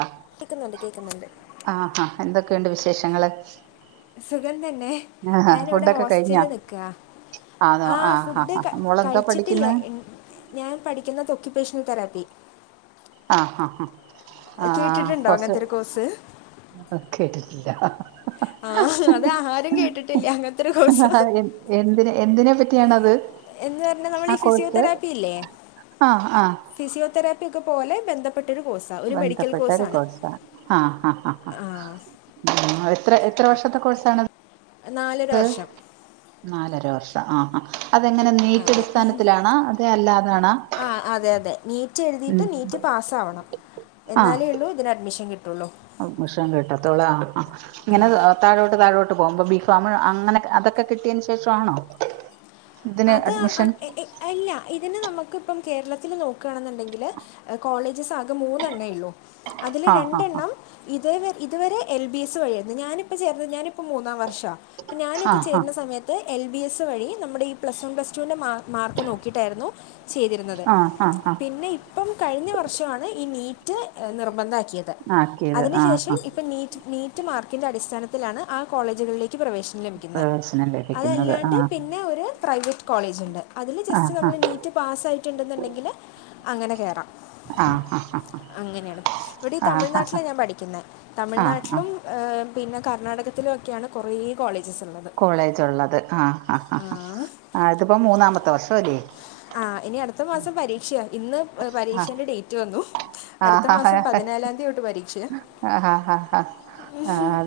ആ കേക്കുന്നുണ്ട് കേക്കുന്നുണ്ട് ആഹാ എന്തൊക്കെയുണ്ട് വിശേഷങ്ങള് സുഖം തന്നെ ആഹാ ഞാനിവിടെ ഫുഡൊക്കെ കഴിഞ്ഞോ ഹോസ്റ്റലില് നിക്ക ആണോ ആഹ് ആഹാ ഫുഡ് ഹാ ക ഹാ മോളെന്താ കഴിച്ചിട്ടില്ല പഠിക്കുന്ന് ഇ ഞാൻ പഠിക്കുന്നത് ഒക്കിപ്പേഷണൽ തെറാപ്പി ആഹ് ഹ ഹ ആഹ് കേട്ടിട്ടുണ്ടോ കൊറച്ച് അങ്ങനത്തെ ഒരു കോഴ്സ് കേട്ടിട്ടില്ല ആഹ് അത ആരും കേട്ടിട്ടില്ല അങ്ങ എ എന്തിനെ എന്തിനെ പറ്റിയാണത് എന്ന് പറഞ്ഞാ നമ്മൾ ആ ഈ കോഴ്സ് ഫിസിയോതെറാപ്പിയില്ലേ ആഹ് ആഹ് ഫിസിയോതെറപ്പി ഒക്കെ പോലെ ബന്ധപ്പെട്ടൊരു കോഴ്സ് ബന്ധപ്പെട്ടൊരു കോഴ്സ ആഹ് ഹ ഹ ഹ ആ ഉം എത്ര എത്ര വർഷത്തെ കോഴ്സണത് നാലര വർഷം നാലര വർഷം ആഹ് ആഹ് അതെങ്ങനെ നീറ്റ് അതെ അടിസ്ഥാനത്തിലാണാ അതെ അല്ലാതണാ റ്റ് എഴുതിയിട്ട് നീറ്റ് പാസാവണം ആഹ് എന്നാലേ ഉള്ളൂ ഇതിന് അഡ്മിഷൻ കിട്ടുള്ളൂ അഡ്മിഷൻ കിട്ടത്തോള് ആഹ് ആഹ് ഇങ്ങനെ താഴോട്ട് താഴോട്ട് പോകുമ്പോ ബീഫാമ് അങ്ങനെ അതൊക്കെ കിട്ടിയതിന് ശേഷണോ ഇതിന് അഡ്മിഷൻ ഇല്ല ഇതിന് നമുക്കിപ്പം കേരളത്തില് നോക്കാണെന്നുണ്ടെങ്കില് കോളേജസ് ആകെ മൂന്നെണ്ണയുള്ളൂ അതില് ആ ആ രണ്ടെണ്ണം ഇതേവ ഇതുവരെ എൽ ബി എസ് വഴിയായിരുന്നു ഞാനിപ്പ ചേർന്ന ഞാനിപ്പോ മൂന്നാം വർഷ അപ്പൊ ആ ഞാനൊക്കെ ചേരുന്ന ആ സമയത്ത് എൽ ബി എസ് വഴി നമ്മുടെ പ്ലസ് വൺ പ്ലസ് ടുവിൻ്റെ മാ മാർക്ക് നോക്കിയിട്ടായിരുന്നു ചെയ്തിരുന്നത് ആ ആ ആ പിന്നെ ഇപ്പം കഴിഞ്ഞ വർഷമാണ് ഈ നീറ്റ് നിർബന്ധാക്കിയത് ആക്കിയത് ആ അതിനുശേഷം ആ ഇപ്പ നീറ്റ് നീറ്റ് മാർക്കിന്റെ അടിസ്ഥാനത്തിലാണ് ആ കോളേജുകളിലേക്ക് പ്രവേശി ലഭിക്കുന്നെ പ്രവേശനം ലഭിക്കുന്നത് ആ അതല്ലാണ്ട് പിന്നെ ഒരു പ്രൈവറ്റ് കോളേജ്ണ്ട് അതില് ആ ജസ്റ്റ് ആ നമ്മള് നീറ്റ് പാസായിട്ടുണ്ടെന്നുണ്ടെങ്കില് അങ്ങനെ കേറാം ആ ആ അങ്ങനെയാണ് ഇവിടെ ഈ ആ തമിഴ്നാട്ടിലാണ് ഞാൻ പഠിക്കുന്നെ ആ ആ ആ തമിഴ്നാട്ടിലും ഏഹ് പിന്നെ കർണാടകത്തിലൊക്കെയാണ് കൊറെ കോളേജസ് ഉള്ളത് കോളേജ് ഉള്ളത് ആഹ് ആ ആ ആ ആഹ് ഇതിപ്പോ മൂന്നാമത്തെ വർഷം അല്ലേ ആഹ് ഇനി അടുത്ത മാസം പരീക്ഷ ഇന്ന് ആ പരീക്ഷന്റെ ഡേറ്റ് വന്നു ആ അടുത്ത ആ മാസം പതിനാലാതി തൊട്ട് പരീക്ഷയ ആ ഹ ഹ ഹ ആഹ്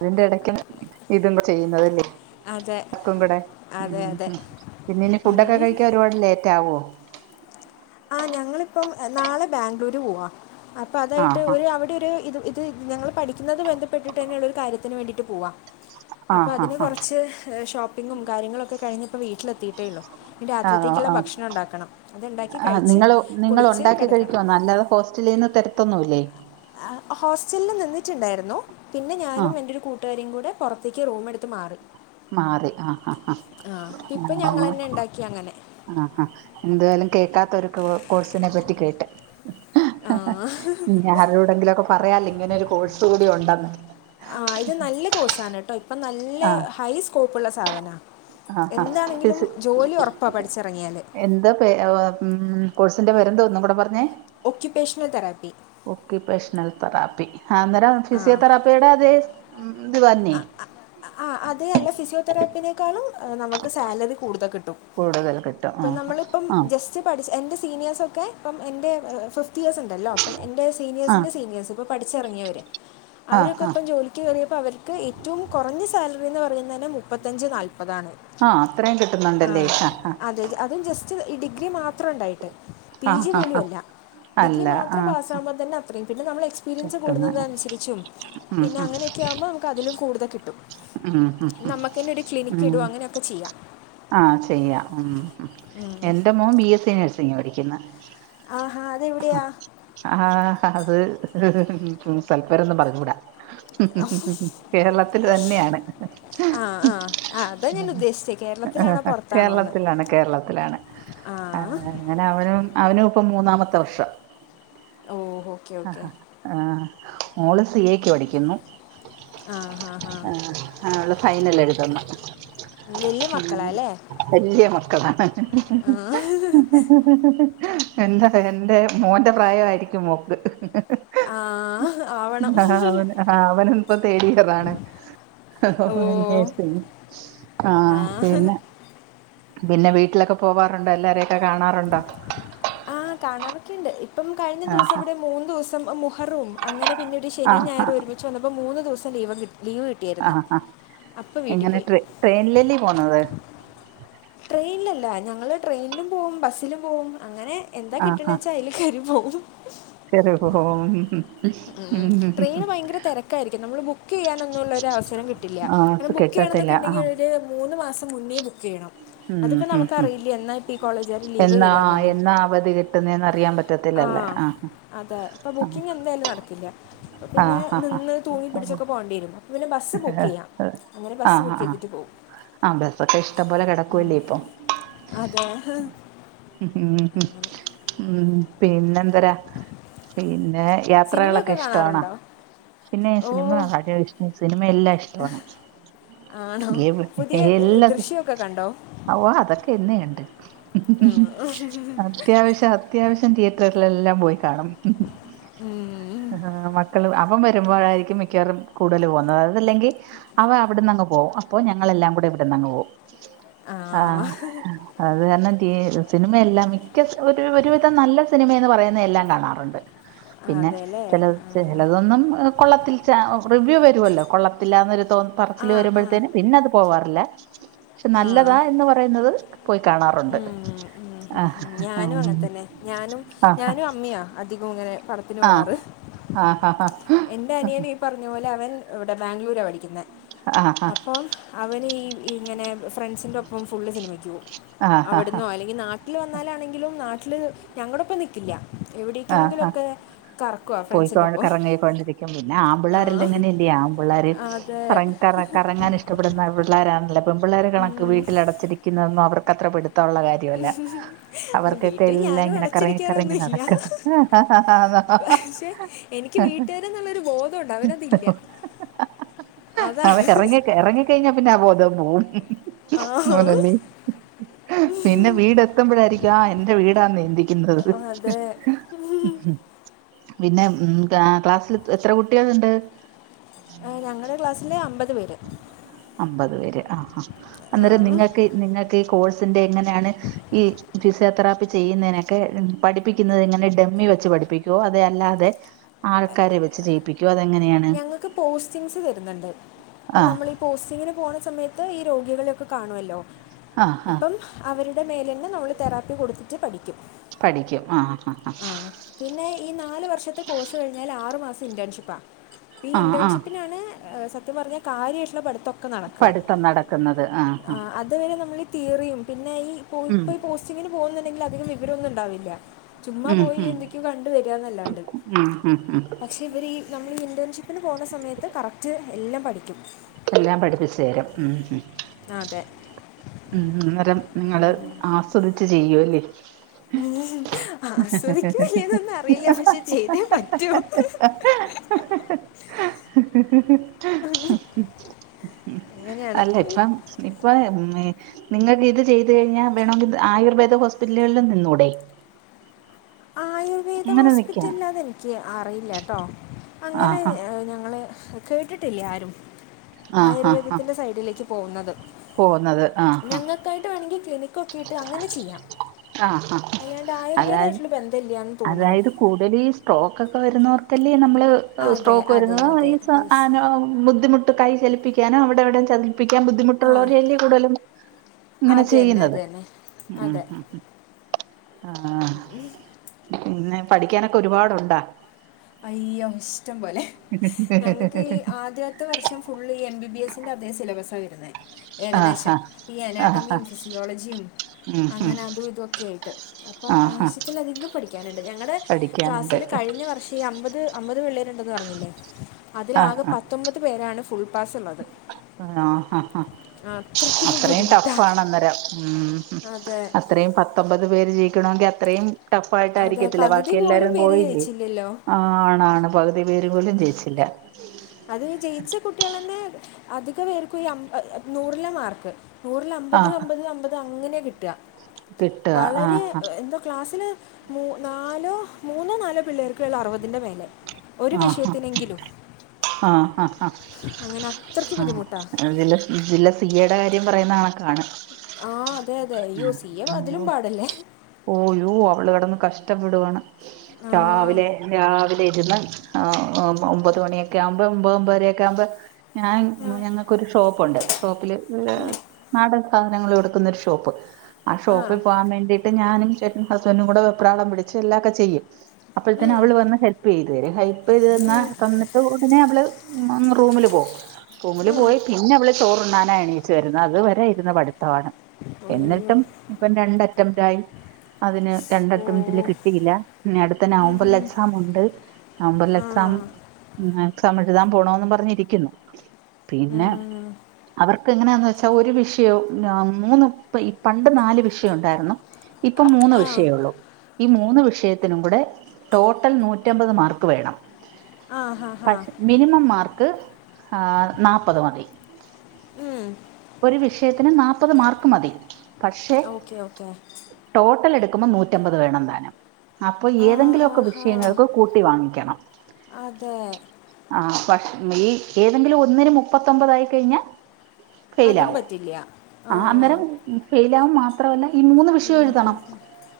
അതിന്റെ ഇടയ്ക്കും ഇതും ചെയ്യുന്നതല്ലേ അതെ ക്കും കൂടെ ഉം അതെ അതെ ഉം പിന്നെനി ഫുഡൊക്കെ കഴിക്കാൻ ഒരുപാട് ലേറ്റ് ആവോ ആഹ് ഞങ്ങളിപ്പം നാളെ ബാംഗ്ലൂര് പോവാ അപ്പൊ അതായിട്ട് ആഹ് ഒരു അവിടെ ഒരു ഇത് ഇ ത് ഞങ്ങള് പഠിക്കുന്നത് ബന്ധപ്പെട്ടിട്ട് തന്നെ ഉള്ള ഒരു കാര്യത്തിന് വേണ്ടിയിട്ട് പോവാ അപ്പൊ ആഹ് ആഹ് അതിന് ആഹ് കൊറച്ച് ഷോപ്പിങ്ങും കാര്യങ്ങളൊക്കെ കഴിഞ്ഞിപ്പം വീട്ടിലെത്തി ട്ടേള്ളു ഇനി ആഹ് ആഹ് രാത്രിത്തേക്കുള്ള ആഹ് ഭക്ഷണണ്ടാക്കണം അത്ണ്ടാക്കി ആഹ് നിങ്ങള് നിങ്ങളുണ്ടാക്കി കഴിയ്ക്കുവാന്നൊ അല്ലാതെ ഹോസ്റ്റലീന്ന് തരത്തൊന്നൂല്ലേ അഹ് ഹോസ്റ്റൽല്ല് നിന്നിട്ടുണ്ടായിരുന്നു പിന്നെ ഞാനും ആഹ് എൻ്റൊരു കൂ ട്ടുകാരിം കൂടെ പൊറത്തേക്ക് റൂമെടുത്ത് മാറി മാറി അഹ് അഹ് അഹ് ആ ഇപ്പം ഞങ്ങൾ അങ്ങനെ തന്നെ ഉണ്ടാക്കി അങ്ങനെ ആഹ് ഹാ എന്തായാലും കേക്കാത്തൊരു കോഴ്സിനെ പറ്റി കേട്ട് ഇഞ് ആരോടെങ്കിലു ഒക്കെ പറയാലൊ ഇങ്ങനെ ഒരു കോഴ്സ് കൂടി ഉണ്ടെന്ന് ആഹ് ഇത് നല്ല കോഴ്സണ് ട്ടോ ഇപ്പം നല്ല ആഹ് ഹൈ സ്കോപ്പ്ള്ള സാധനാ ആഹ് ആഹ് എന്താണെങ്കിലും ഫിസി ജോലി ഒറപ്പാ പഠിച്ചെറങ്ങിയാല് ക്ക്‌ അഹ് അ പം കോഴ്സിന്റെ പേരെന്താ ഒന്നും കൂടെ പറഞ്ഞേ ഒക്യുപേഷണൽ തെറാപ്പി ഒക്യുപേഷണൽ തെറാപ്പി ആഹ് അന്നേരം ആ ഫിസിയോതെറാപ്പിയുടെ അതേ ഇത് തന്നെ ആഹ് അഹ് അത് അല്ല ഫിസിയോതെറാപ്പിനേക്കാളും നമുക്ക് സാലറി കൂടുതൽ കിട്ടും കൂടുതല് കിട്ടും അഹ് ആഹ് ച്ച് പഠിച്ച് എന്റെ സീനിയേഴ്സൊക്കെ ഇപ്പം എന്റെ ഫിഫ്ത്ത് ഇയേഴ്സ്ണ്ട് ണ്ടല്ലോ അപ്പം എന്റെ ആഹ് സീനിയേഴ്സിന്റെ സീനിയേഴ്സ് ഇപ്പ പഠിച്ചെറങ്ങിയവര് ആഹ് അവരൊക്കെ ആഹ് ഇപ്പ ജോലിക്ക് കേറിയപ്പം അവര് ക്ക് ഏറ്റവും കൊറഞ്ഞ സാലറി എന്ന് പറയുന്നേന്നെ മുപ്പത്തഞ്ച് നാല്പ്പതാണ് ആഹ് അത്രയും കിട്ടുന്നുണ്ടല്ലേ അഹ് അഹ് സന്റേജ് അതും ജസ് റ്റ് ഈ ഡിഗ്രി മാത്രണ്ടായിട്ട് പി ആഹ് ജി ആഹ് ആഹ് ആഹ് പോലുഅല്ല ഡിഗ്രി അല്ല മാത്രം ആഹ് പാസ്സാവുമ്പം തന്നെ അ ത്രയും പിന്നെ നമ്മൾ എക്സ്പീരിയൻസ് കിട്ടുന്ന കൂടുന്നതിന് അനുസച്ചും ഉം പിന്നെ ഉം അങ്ങനെയൊക്കെ ആവുമ്പം നമുക്ക് അതിലും കൂടുതൽ കിട്ടും ഉം ഉം ഉം നമ്മക്കെന്നെ ഒരു ക്ലിനിക്ക് ഉം ഇടുവൊ അങ്ങനെയൊക്കെ ചെയ്യാം ആഹ് ചെയ്യാം ഉം എന്റെ മോൻ ബി എസ് സി നഴ്സിംഗ് പഠിയ്ക്കുന്ന് ആഹ് ഹാ അതെവിടെയാ ആഹ് അത് സ്ഥലപേരൊന്നും പറഞ്ഞൂട കേരളത്തില് തന്നെയാണ് ആ ആ ആ അതാ ഞാൻ ഉദ്ദേശിച്ചത് കേരളത്തിലാണോ കേരളത്തിലാണ് കേരളത്തിലാണ് ആഹ് അങ്ങനെ അവനും അവനും ഇപ്പം മൂന്നാമത്തെ വർഷാ ഓഹോ അഹ് അഹ് ആഹ് മോള് സി എക്ക് പഠിയ്ക്കുന്നു ആ ഹാ ഹാ ആഹ് ആഹ് അവള് ഫൈനല് എഴുതുന്നു വലിയ മക്കളാ അങ്ങനെ അല്ലേ വല്യ മക്കളാണ് എന്തറിയൊ എൻ്റെ മോന്റെ പ്രായായിരിക്കും മോക്ക് ആഹ് അവന് ആഹ് അവനും ഇപ്പം തേടിയറാണ് ഓ നഴ്‌സിംഗ് ആഹ് ആ പിന്നെ പിന്നെ വീട്ടിലൊക്കെ പോവാറുണ്ടോ എല്ലാരെയൊക്കെ കാണാറ്ണ്ടോ ആഹ് കാണാറൊക്കെയുണ്ട് ഇപ്പം കഴിഞ്ഞ ആഹ് ദിവസംവടെ മൂന്ന് ദിവസം മുഹറം ഒന്ന് അങ്ങനെ പിന്നീട് ശനീം ആഹ് ഞായറും ആഹ് ഒരുമിച്ച് വന്നപ്പം മൂന്ന് ദിവസം ലീവും കിട്ട് ലീവ് കി അഹ് അഹ് എങ്ങനെ ട്രെ ട്രെയിനിലല്യേ പോന്നത് ട്രെയിനിലല്ല ഞങ്ങള് ട്രെയിനിലും പോവും ബസ്സിലും പോവും അങ്ങനെ എന്താ കിട്ടണ്ച്ചാ അയ്ല് കേറി പോവും കേറി പോവും ഹും ഹും ഉം ട്രെയിന് ഭയങ്കര തെരക്കായിരിക്കും നമ്മള് ബുക്ക് ചെയ്യാനൊന്നുള്ള ഒരു അവസരം കിട്ടില്ല ആഹ് കാരണം ബുക്ക് ചെയ്യണം കെട്ടത്തില്ല ആഹ് ന്നൊക്കെണ്ടെങ്കില് ര് മൂന്ന് മാസം മുന്നേ ബുക്കെയ്യണം ഉം ഹും ഹും ലീവ് എന്നാ തരാമെന്നൊന്നും എന്നാ അവധി കിട്ടുന്നേ അറിയാൻ പ ആ റ്റത്തില്ലല്ലേ ആഹ് അതെ ഇപ്പ ബുക്കിംങ്ങ് എന്തായാലും നടക്കില്ല പിന്നെ ആഹ് ആഹ് നിന്ന് ആഹ് തൂങ്ങിപ്പിടിച്ചൊക്കെ പോണ്ടിരും പിന്നെ ബസ്സ് ബുക്ക് ആഹ് ചെയ്യാം അങ്ങനെ ബസ്സ് ആഹ് ബുക്ക് ആഹ് ചെയ്തിട്ട് പോവും ആഹ് ബസൊക്കെ ഇഷ്ടം പോലെ കെടക്കുല്ലേ ഇപ്പൊ അതെ ഹ പിന്നെ എന്തരാ പിന്നെ സിനിമയൊക്കെ യാത്രകളൊക്കെ ഇഷ്ടവാണോ കാണാറുണ്ടോ പിന്നെ ഓ സിനിമ അത് സിനിമ എല്ലാം ഇഷ്ടവാണ് ആണോ ഗേ പുതിയ ഏഹ്, എല്ല ദൃശ്യമൊക്കെ കണ്ടോ ഓ അതൊക്കെ എന്നെയുണ്ട് ആഹ് അത്യാവശ്യ അത്യാവശ്യം തിയേറ്ററുകളിലെല്ലാം പോയി കാണും ഉം മക്കള് അപ്പം വരുമ്പോഴായിരിക്കും മിക്കവറും കൂടുതൽ പോകുന്നത് അതല്ലെങ്കിൽ അവ അവിടന്ന്ങ്ങ് പോകും അപ്പോ ഞങ്ങളെല്ലാം കൂടെ ഇവിടന്ന്ങ്ങ് പോകവും ആ ആഹ് അത് കാരണം സിനിമ എല്ലാം മി ഒരു ഒരുവിധം നല്ല സിനിമയന്ന് പറയുന്ന എല്ലാം കാണാറുണ്ട് പിന്നെ അതെല്ലേ ച ചെല ആഹാ. ചെലതൊന്നും കൊള്ളത്തിൽ ച്ച ഓ റിവ്യൂ വരുവല്ലോ കൊള്ളത്തില്ലാന്നരു തോ ആ പറച്ചില് ആ വരുമ്പോഴതിന് പിന്നെ അത് പോവാറില്ല പക്ഷെ ആ നല്ലതാ എന്ന് പറയുന്നത് പോയി കാണാറുണ്ട് ഉം, ഉം, ഉം, ആഹ് ഉം. ഞാനും ആം അങ്ങനെ തന്നെ ഞാനും ആഹ് ആഹ് ഞാനും അമ്മയാ അധികം ഇങ്ങനെ പ ആഹ് ആഹ് ഹഹ ഹാ എൻന്റെ അനിയെ ന് പറഞ്ഞ പോലെ അവൻ ഇവിടെ ബാംഗ്ലൂര പഠിക്കുന്ന ആ ആ അപ്പം അവന് ഈ ഇങ്ങനെ ഫ്രണ്ട്സിൻന്റെറെ ഒപ്പം ഫുള്ള് സിനിമയ്ക്ക് പോവും ആഹ് ആഹ് അവിടന്നോ അല്ലെങ്കിൽ ന ട്ടില് വന്നാലാണെങ്കിലും നാട്ടിൽ ഞങ്ങളപ്പം നിക്കില്ല ആഹ് എവിടേക്കെങ്കിലുംക്കെ കറക്കവാ ഫ്രണ്ട്സിൻന്റെപ്പം പോയിക്കൊണ്ടിരിക്കും പിന്നെ ആംപിള്ളേര് ആല്ലാം ഇങ്ങനെല്ല ആംപിള്ളേര് അത് കറ കറ കറങ്ങാൻ ഇഷ് വിട പിള്ളോരണല്ല പെപിള്ളേര കണക്ക് വീട്ടില അടച്ചിരിക്കുന്നതന്നും അവർക്ക് അത്ര പിടുത്തമുള്ള കാ ര്യ വല്ല അല്ല, അവർക്കൊക്കെ വീട്ടിൽ എല്ലാം ഞാനും ഇങ്ങനെ കറങ്ങി കറങ്ങി അടച്ചിരിക്കാറൊന്നുമില്ല നടക്കണം പക്ഷെ എനിക്ക് വീട്ടുകാരന്നുള്ളരു ബോധഉണ്ട് അവനത് ഇല്ല അതാണ് കഞ്ഞ പിന്നെ ബോധം പോവും ആ [unintelligible] പിന്നെ വീട് എത്തുമ്പോഴായിരിക്കും ആഹ് എന്റെ വീടാ നീന്തിക്കുന്നത് അത് പിന്നെ ഉം കാ ക്ലാസ്സിൽ എത്ര കുട്ടികള്ണ്ട് ഞങ്ങളെ ക്ലാസ്സില് അമ്പത് പേര് അമ്പത് പേര് ആഹ് ആ ആ അന്നേരം നിങ്ങൾക്ക് നിങ്ങൾക്ക് ഈ കോഴ്സിന്റെ എങ്ങ ണ് ഈ ഫിസിയോ തറാപ്പി ചെയ്യുന്നതിനൊക്കെ പഠിപ്പിക്കുന്നത് ഇങ്ങനെ ഡെമ്മി വെച്ച് പഠിപ്പിക്കുവോ അതെ അല്ലാതെ ആൾക്കാരെ വെച്ച് ജയിപ്പികൊ അതെങ്ങനെയാണ് പോസ്റ്റിംസ് തരുന്നുണ്ട് ആ പ്പം നമ്മളി പോസ്റ്റിങ്ങിന് പോകണ സമയത്ത് ഈ രോഗികളെയൊക്കെ കാണുമല്ലോ ആ ആ അപ്പം അവരുടെ മേലേന്ന് നമ്മൾ തെറാപ്പി കൊടുത്തിട്ട് പഠിക്കും. പഠിക്കും ആഹ് ഹ ഹ ആ പിന്നെ ഈ നാല് വർഷത്തെ കോഴ്സ് കഴിഞ്ഞാൽ ആറു മാസം ഇന്റേൺഷിപ്പാ. ഇപ്പ ഈ ആ ആ ആ ഇന്റേൺഷിപ്പിനാണ് സത്യം പറഞ്ഞ കാര്യായിട്ടുള്ള പഠിത്തം. ക്ക നടക്കാ പഠിത്തം നടക്കുന്നത് ആ ആ ആഹ് അ തുവരെ നമ്മള് തിയറിയും പിന്നെ ഈ പോ ഉം ഇപ്പോൾ പോസ്റ്റിങ്ങിന് പോകുന്നുണ്ടെങ്കിൽ അധികം വിവരമൊന്നും ഉണ്ടാവില്ല. ചുമ്മാ ഉം പോയി ഉം എന്തൊക്ക്യോ കണ്ട് വരാന്നല്ലാണ്ട്. ഉം ഉം ഉം പക്ഷ് ഷെ ഇവര് ഈ നമ്മളീ ഇന്റേൺഷിപ്പിന് പോകുന്ന സമയത്ത് കറക്റ്റ് എല്ലാം പഠിക്കും. എല്ലാം പഠിപ്പിച്ചു തരും ഉംഹ് ആഹ് അതെ. ഉം അന്നേരം നിങ്ങള് ആസ്വദിച്ച് ചെയ്യു അല്ലേ. ഉം ആസ്വദിക്കുമോ ഇല്ലേന്നൊന്നും അറിയില്ല പക്ഷെ ചെയ്തേ പറ്റൂ. അങ്ങനെയാണ് അല്ല ഇപ്പം ഇപ്പ മ് നിങ്ങക്ക് ഇത് ചെയ്ത് കഴിഞ്ഞാ വേണമെങ്കി ആയുർവേദ ഹോസ്പിറ്റലുകളിലും നിന്നൂടെ? ആയുർവേദ അങ്ങനെ നിക്കാം ഹോസ്പിറ്റൽല് അതെനിക്ക് അറിയില്ലട്ടോ. ആ അങ്ങനെ ഹാ ഞങ്ങൾ കേട്ടിട്ടില്ല ആരും ആയുർവേദത്തിൻ്റെ സൈഡിലേക്ക് പോവുന്നത്. പോവുന്നത് ആഹ് ഹാ ക്കായിട്ട് വേണെങ്കി ക്ലിനിക്കൊക്കെയിട്ട് അങ്ങനെ ചെയ്യാം. ആഹ് ഹ അതായ ഇത് ബന്ധല്ല്യാന്ന് തോന്നുണു. കൂടുതലീ സ്ട്രോക്കൊക്കെ വരുന്നവർക്കല്ലേ നമ്മള് അതെ സ്ട്രോക്ക് അതെ വരുന്ന അതെ ഈ ച യെസ് [unintelligible] ബുദ്ധിമുട്ട് കൈ ചലിപ്പിക്കാനോ അവിടെ ഇവിടെ ചലപ്പിക്കാൻ ബു ദ്ധിമുട്ടുള്ളവര് അല്ലെ കൂടുതലും ഇങ്ങനെ അത് തന്നെ ചെയ്യുന്നത് അത് തന്നെ ഉഹുംഹും. ആഹ്. ഉ പിന്നെ പഠിക്കാനൊക്കെ ഒരുപാടുണ്ടാ? അയ്യ ഇഷ്ടം പോലെ ഞങ്ങക്ക് ഈ ആദ്യ ത്തെ വർഷം ഫുള്ള് ഈ എം ബി ബി എസ് ന്റെ അതേ സിലബസാ വരുന്നെ. ആഹ് ഏകദേശം ഹാ ഈ ആഹ് ഹാ അനാട്ടമിയും ഫിസിയോളജിയും ഉം ഉം അങ്ങനെ അതും ഇതൊക്കെ ആയിട്ട് അപ്പോ ആഹ് ഹാ ആവശ്യത്തിലധികം പഠിക്കാനുണ്ട് ഞങ്ങടെ പഠിക്കാനുണ്ട് ക്ലാസ്സില് കഴിഞ്ഞ വർഷ് ഷീ അമ്പത് അമ്പത് പിള്ളേരുണ്ടെന്ന് പറഞ്ഞില്ലേ ആഹ് അതിലാകെ ഹാ പത്തൊമ്പത് പേരാണ് പാസുള്ളത്. ആഹ് ഹ ഹ അത്രയും ടഫ് ബുദ്ധിമുട്ടാണ് ആണ് അന്നേരം ഉംഹും അതെ അത്രയും പ ത്തൊമ്പത് പേര് ജയിക്കണമെങ്കി അത്രയും ടഫ് അതെ ആയിട്ടായിരിക്കത്തില്ല പകുതി ബാക്കി പോലും എല്ലാരും പേര് പോയില്ലേ. ജയിച്ചില്ലല്ലോ ആണാണ് പകുതി പേര് പോലും ജയിച്ചില്ല അത് ജയിച്ച കുട്ടിയേളന്നെ അധിക പേർക്കും ഒരമ്പ നൂറിലാ മാർക്ക്. നൂറില് അമ്പത് ആഹ് അമ്പത് അമ്പത് അങ്ങനെ കിട്ടാ. കിട്ടുക ആഹ് വളരെ എന്താ ക്ലാസ്സില് മു നാലോ മൂന്നോ നാലോ പിള്ളേർക്കൊള്ളു അറുപതിന്റെ മേലെ. ഒരു ആഹ് വിഷയത്തിനെങ്കിലും. ആഹ് ഹഹ അങ്ങനെ അത്രയ്ക്ക് ആഹ് ബുദ്ധിമുട്ടാണ് എങ്കിലും വിജില സി എയുടെ കാര്യം പറയുന്ന ആക്കാണ് ആഹ് അതെ അതെ യ്യോ സി എം അതിലും പാടല്ലേ ഓയോ അവള് കിടന്ന് കഷ്ടപ്പെടുുകാണ് ആ രാവിലെ രാവിലെ ഇരുന്ന് ആഹ് ഒമ്പത് മണിയൊക്കെ ആകുമ്പോ ഒൻമ്പ ഒമ്പതരയൊക്കെ ആവുമ്പം ഞാൻ ഞങ്ങൾക്കൊരു ഷോപ്പുണ്ട് ഷോപ്പില് നാടൻ സാധനങ്ങൾ എടുക്കുന്നൊരു ഷോപ്പ് ആ ഷോപ്പിൽ പോകാൻ വേണ്ടി ഞാനും ചേട്ടൻ ഹസ്ബൻഡും കൂടെ വെപ്രാളം പിടിച്ച് എല്ലാക്കെ ചെയ്യും അപ്പോഴുതേന് അവള് വന്ന് ഹെൽപ് ചെയ്തു തരും ഹെൽപ് ചെയ്ത് തന്ന തന്നിട്ട് ഉടനെ അവള് റൂമില് പോവും റൂമിൽ പോയി പിന്നെ അവള് ചോറുണ്ണാന എണീച്ചു വരുന്നത് അതു വരെ ഇരുന്ന് പഠിത്തമാണ് അയ്യോ എന്നിട്ടും ഇപ്പം രണ്ടറ്റം [unintelligible] അതിന് രണ്ട് ഓ അറ്റെമ്പറ്റില് കിട്ടിയില്ല പിന്ന അടുത്ത ഉം നവംബറിൽ ഹും. എക്സാം ഉണ്ട് നവംബറിൽ ആ എക്സാം എക്സാം എഴുതാൻ പോണന്ന് പറഞ്ഞിരിക്കുന്നു പിന്നെ ഉം. അവർക്ക് എങ്ങനെയാന്ന് വെച്ചാ ഒരു വിഷയവും മൂന്ന് ഈ പണ്ട് നാല് വിഷയം ഉണ്ടായിരുന്നു ഇപ്പം മൂന്ന് ആ വിഷയേ ഉള്ളൂ ഈ മൂന്ന് വിഷയത്തിനും കൂടെ റ്റോട്ടൽ നൂറ്റമ്പത് മാർക്ക് വേണം ആ ഹാ ഹാ പക്ഷെ മിനിമം മാർക്ക് ആഹ് നാപ്പത് മതി ഒരു വിഷയത്തിന് നാപ്പത് മാർക്ക് മതി പക്ഷെ ഓക്കേ ഓക്കെ റ്റോട്ടൽ എടുക്കുമ്പം നൂറ്റമ്പത് വേണം താനും അപ്പൊ ഏതെങ്കിലുമൊക്കെ ആഹാഹാ വിഷയങ്ങൾ കു കൂട്ടി വാങ്ങിക്കണം അതേ ആഹ് പക്ഷേ ‌ ഈ ഏതെങ്കിലും ഒന്നിന് മുപ്പത്തൊമ്പതായിക്കഴിഞ്ഞാ ഫെയിൽ അതും ആവും പറ്റില്ല ആ ആഹ് അന്നരം ഫെയിൽ ആക മാത്രമല്ല ഈ മൂന്ന് വി വിഷയം എഴുതണം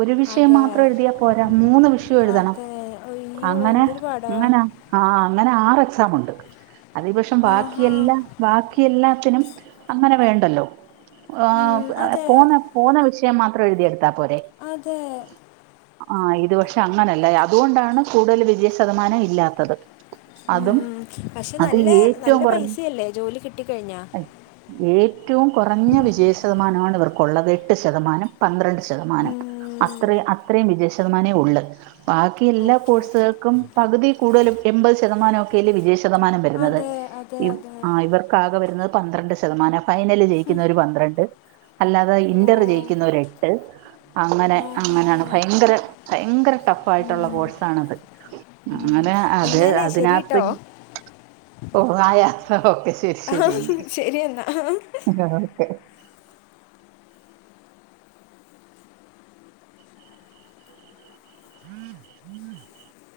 ഒരു വിഷയം അതെ മാത്രം എഴുതിയാ പോരാ മൂന്ന് വിഷയോം എഴുതണം അതെ അയ്യോ അങ്ങനെ എന്തൊരു പാടാ അങ്ങനാ ആഹ് അങ്ങനെ ആറ് എക്സാം ഉണ്ട് അതേപക്ഷം ആഹാ ബാക്കിയെല്ലാം ബാക്കി എല്ലാത്തിനും അങ്ങനെ വേണ്ടല്ലോ ഉം, ആഹ്‌ അതെ പോന്ന പോന്ന വിഷയം മാത്രം എഴുതിയെടുത്താൽ പോരെ അതെ ആഹ് ഇതുപക്ഷെ അങ്ങനല്ല അതുകൊണ്ടാണ് കൂടുതലുവിജയ ശതമാനം ഇല്ലാത്തത് അതും ഉം പക്ഷെ അത് നല്ല നല്ല ഏറ്റവും കുറഞ്ഞ പൈസ അല്ലേ ജോലി കിട്ടിക്കഴിഞ്ഞാ ഏറ്റവും കുറഞ്ഞ വിജയ ശതമാനമാണ് ഇവർക്കുള്ളത് എട്ട് ശതമാനം പന്ത്രണ്ട് ശതമാനം ഉം, അത്രെ അത്രേ വിജയ ശതമാനേ ഒള്ള് ബാക്കി എല്ലാ ഓക്കെ കോഴ്സുകൾക്കും പകുതീ കൂടുതലും എമ്പത് ശതമാനൊക്കെ [unintelligible] വിജയ ശതമാനം വരുന്നത് അതെ അതെ ഇവ അതെ ഇവർക്കാകെ വരുന്നത് പന്ത്രണ്ട് ശതമാനം ഫൈനലു ജയിക്കുന്നവര് പന്ത്രണ്ട് അല്ലാതെ ഓ ഇന്റർ ജയിക്കുന്നോര് എട്ട് എട്ട് അങ്ങനെ ആഹാഹാ അങ്ങനെയാണ് ഭയങ്കര ഭയങ്കര ടഫായിട്ടുള്ള കോഴ്സാണത് അങ്ങനെ അത് എന്നാലേ ശരി അതിനാത്തെ കേട്ടോ ഓഹ് ആയാ ഓക്കെ ശരി എങ്കി ശരി എന്നാ ഓക്കെ [inaudible]